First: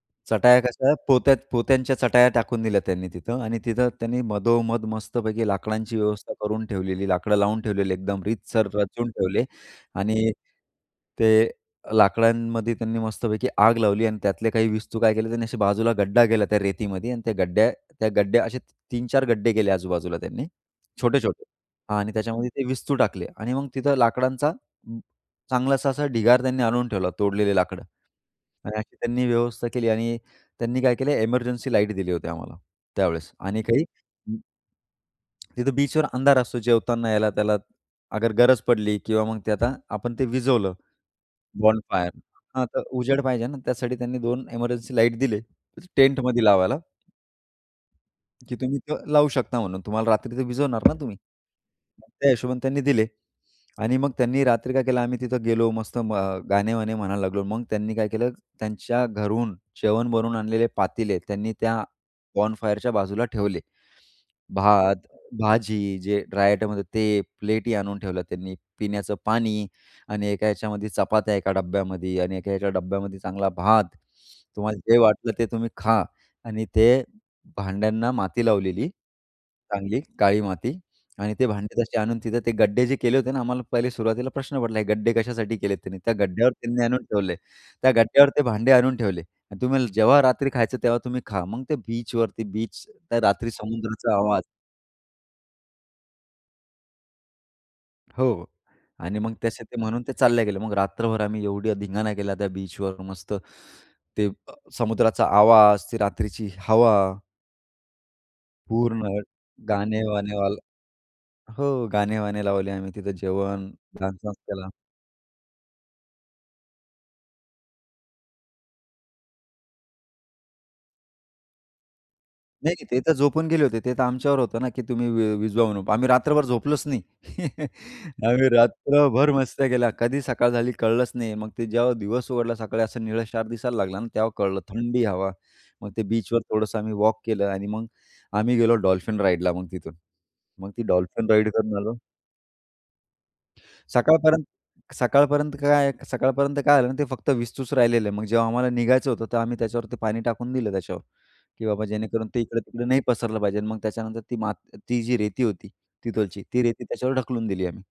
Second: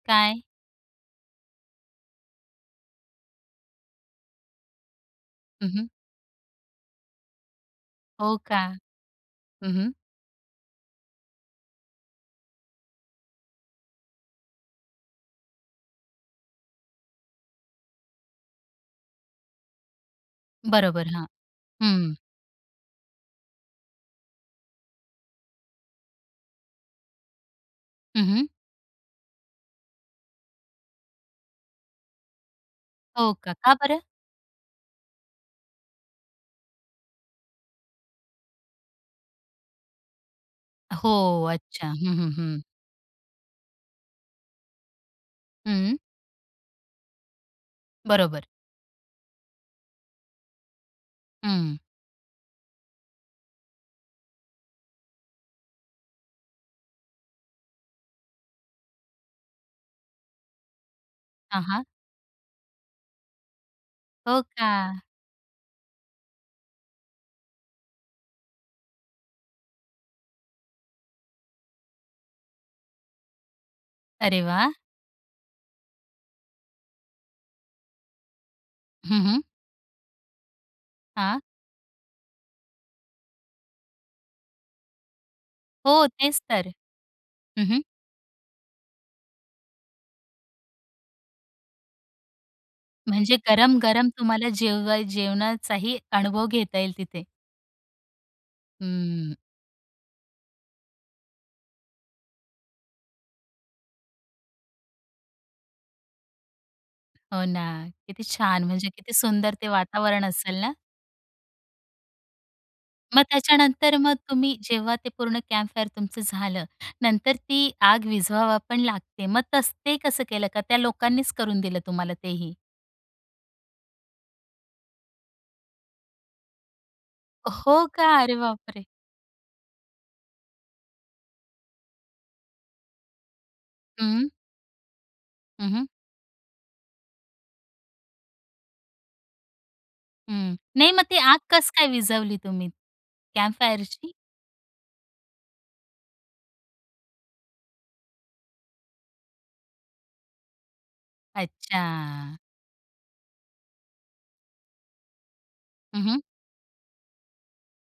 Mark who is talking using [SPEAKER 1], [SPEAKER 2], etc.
[SPEAKER 1] काय?
[SPEAKER 2] चटाया कशा पोत्यात पोत्यांच्या चटाया टाकून दिल्या त्यांनी तिथं आणि तिथं त्यांनी मधोमध मस्तपैकी
[SPEAKER 1] हं, हं.
[SPEAKER 2] लाकडांची व्यवस्था करून ठेवलेली. लाकडं लावून ठेवलेली. एकदम
[SPEAKER 1] हो का?
[SPEAKER 2] रीतसर रचून ठेवले.
[SPEAKER 1] हं, हं.
[SPEAKER 2] आणि ते लाकडांमध्ये त्यांनी मस्तपैकी आग लावली आणि त्यातले काही विस्तू काय केले त्यांनी असे बाजूला गड्डा केला त्या रेतीमध्ये. आणि त्या गड्ड्या त्या गड्ड्या असे 3-4 गड्डे केले आजूबाजूला त्यांनी.
[SPEAKER 1] बरोबर. हां,
[SPEAKER 2] छोटे-छोटे हां आणि
[SPEAKER 1] हं.
[SPEAKER 2] त्याच्यामध्ये ते विस्तू टाकले आणि मग तिथं लाकडांचा अ, चांगलासा असा ढिगार त्यांनी आणून ठेवला. तोडलेले लाकडं.
[SPEAKER 1] हं, हं.
[SPEAKER 2] आणि अशी त्यांनी व्यवस्था केली आणि त्यांनी काय केलं एमर्जन्सी लाईट दिली होती आम्हाला त्यावेळेस
[SPEAKER 1] हो का?
[SPEAKER 2] आणि
[SPEAKER 1] का
[SPEAKER 2] काही
[SPEAKER 1] बरं?
[SPEAKER 2] अ, तिथे बीचवर अंधार असतो जेवताना याला त्याला अगर गरज पडली किंवा मग ते आता आपण ते विझवलं
[SPEAKER 1] हो अच्छा!
[SPEAKER 2] बॉनफायर
[SPEAKER 1] हं ,हं, हं.
[SPEAKER 2] ...हां. तर उजेड पाहिजे ना त्यासाठी त्यांनी 2 एमर्जन्सी लाईट दिले
[SPEAKER 1] हं.
[SPEAKER 2] टेंटमध्ये लावायला.
[SPEAKER 1] बरोबर.
[SPEAKER 2] की तुम्ही लावू शकता म्हणून तुम्हाला रात्री तर विझवणार ना तुम्ही.
[SPEAKER 1] हं.
[SPEAKER 2] मग त्या हिशोबाणी त्यांनी दिले. आणि मग त्यांनी रात्री काय केलं आम्ही तिथं गेलो मस्त अ, गाणे वाणे म्हणायला लागलो. मग त्यांनी काय केलं त्यांच्या घरून जेवण बनवून आणलेले पातीले त्यांनी
[SPEAKER 1] हां,
[SPEAKER 2] त्या
[SPEAKER 1] हां.
[SPEAKER 2] बॉनफायरच्या बाजूला ठेवले.
[SPEAKER 1] हो.
[SPEAKER 2] भात,
[SPEAKER 1] का!
[SPEAKER 2] भाजी जे ड्राय आयटम होते ते, प्लेटही आणून ठेवलं त्यांनी, पिण्याचं पाणी आणि एका याच्यामध्ये चपात्या एका डब्यामध्ये आणि एका ह्याच्या डब्यामध्ये चांगला भात.
[SPEAKER 1] अरे वा!
[SPEAKER 2] तुम्हाला जे वाटलं ते तुम्ही खा आणि ते भांड्यांना माती लावलेली.
[SPEAKER 1] हं, हं.
[SPEAKER 2] चांगली काळी माती. आणि
[SPEAKER 1] हां.
[SPEAKER 2] ते भांडे तसे आणून तिथं ते गड्डे जे केले होते ना आम्हाला पहिले सुरुवातीला प्रश्न पडला गड्डे कशासाठी केले त्यांनी?
[SPEAKER 1] हो.
[SPEAKER 2] त्या
[SPEAKER 1] तेच
[SPEAKER 2] गड्ड्यावर
[SPEAKER 1] तर.
[SPEAKER 2] त्यांनी आणून ठेवले.
[SPEAKER 1] हं, हं.
[SPEAKER 2] त्या गड्ड्यावर ते भांडे आणून ठेवले आणि तुम्हाला जेव्हा रात्री खायचं तेव्हा तुम्ही खा. मग ते बीचवरती बीचचा त्या
[SPEAKER 1] म्हणजे
[SPEAKER 2] रात्री
[SPEAKER 1] गरम-गरम
[SPEAKER 2] समुद्राचा आवाज.
[SPEAKER 1] तुम्हाला जेव जेवणाचाही अनुभव घेता येईल तिथे.
[SPEAKER 2] हो. आणि मग
[SPEAKER 1] हंम्म.
[SPEAKER 2] तसे ते म्हणून ते चालले गेले. मग रात्रभर आम्ही ऐव्हढा धिंगाणा केल्या त्या बीचवर मस्त. ते अ, समुद्राचा आवाज ते रात्रीची हवा.
[SPEAKER 1] हो ना किती छान! म्हणजे
[SPEAKER 2] पूर्ण
[SPEAKER 1] किती सुंदर ते वातावरण
[SPEAKER 2] गाणे-वाणे वाल
[SPEAKER 1] असेल ना?
[SPEAKER 2] हो गाणे-वाणे लावले आम्ही. तिथं
[SPEAKER 1] मग
[SPEAKER 2] जेवण,
[SPEAKER 1] त्याच्यानंतर मग
[SPEAKER 2] डान्स वांस
[SPEAKER 1] तुम्ही
[SPEAKER 2] केला.
[SPEAKER 1] जेव्हा ते पूर्ण कॅम्पफायर तुमचं झालं. नंतर ती आग विझवावा पण लागते. मग तस ते कसं केलं का, त्या लोकांनीच करून दिलं तुम्हाला तेही?
[SPEAKER 2] नाही. ते तर झोपून गेले होते. ते तर आमच्यावर होतं ना की तुम्ही वि विझवा म्हणून. आम्ही रात्रभर झोपलोच नाही.
[SPEAKER 1] हो का! अरे
[SPEAKER 2] आम्ही
[SPEAKER 1] बाप रे!
[SPEAKER 2] रात्रभर मस्त्या केल्या. कधी सकाळ झाली कळलंच नाही. मग ते जेव्हा दिवस उघडला सकाळी असा निळशार दिसायला लागला ना तेव्हा
[SPEAKER 1] हं.
[SPEAKER 2] कळलं थंडी हवा.
[SPEAKER 1] हं, हं.
[SPEAKER 2] मग ते बीचवर थोडंसं आम्ही वॉक केलं आणि मग आम्ही गेलो डॉल्फिन राईडला मग तिथून.
[SPEAKER 1] हं.
[SPEAKER 2] मग ते
[SPEAKER 1] नाही मग ती
[SPEAKER 2] डॉल्फिन
[SPEAKER 1] आग
[SPEAKER 2] राईड
[SPEAKER 1] कस
[SPEAKER 2] करून
[SPEAKER 1] काय
[SPEAKER 2] आलो.
[SPEAKER 1] विझवली तुम्ही कॅम्पफायरची?
[SPEAKER 2] सकाळपर्यंत सकाळपर्यंत काय सकाळपर्यंत काय झालं ते फक्त विस्तूच राहिलेलं. मग जेव्हा आम्हाला निघायचं होतं तर आम्ही त्याच्यावरती पाणी टाकून दिलं त्याच्यावर. की बाबा जेणेकरून
[SPEAKER 1] अच्छा.
[SPEAKER 2] ते इकडे-तिकडे नाही पसरलं पाहिजे. मग त्याच्यानंतर ती माती ती जी रेती होती
[SPEAKER 1] हं, हं.
[SPEAKER 2] तिथलची ती रेती त्याच्यावर ढकलून दिली आम्ही.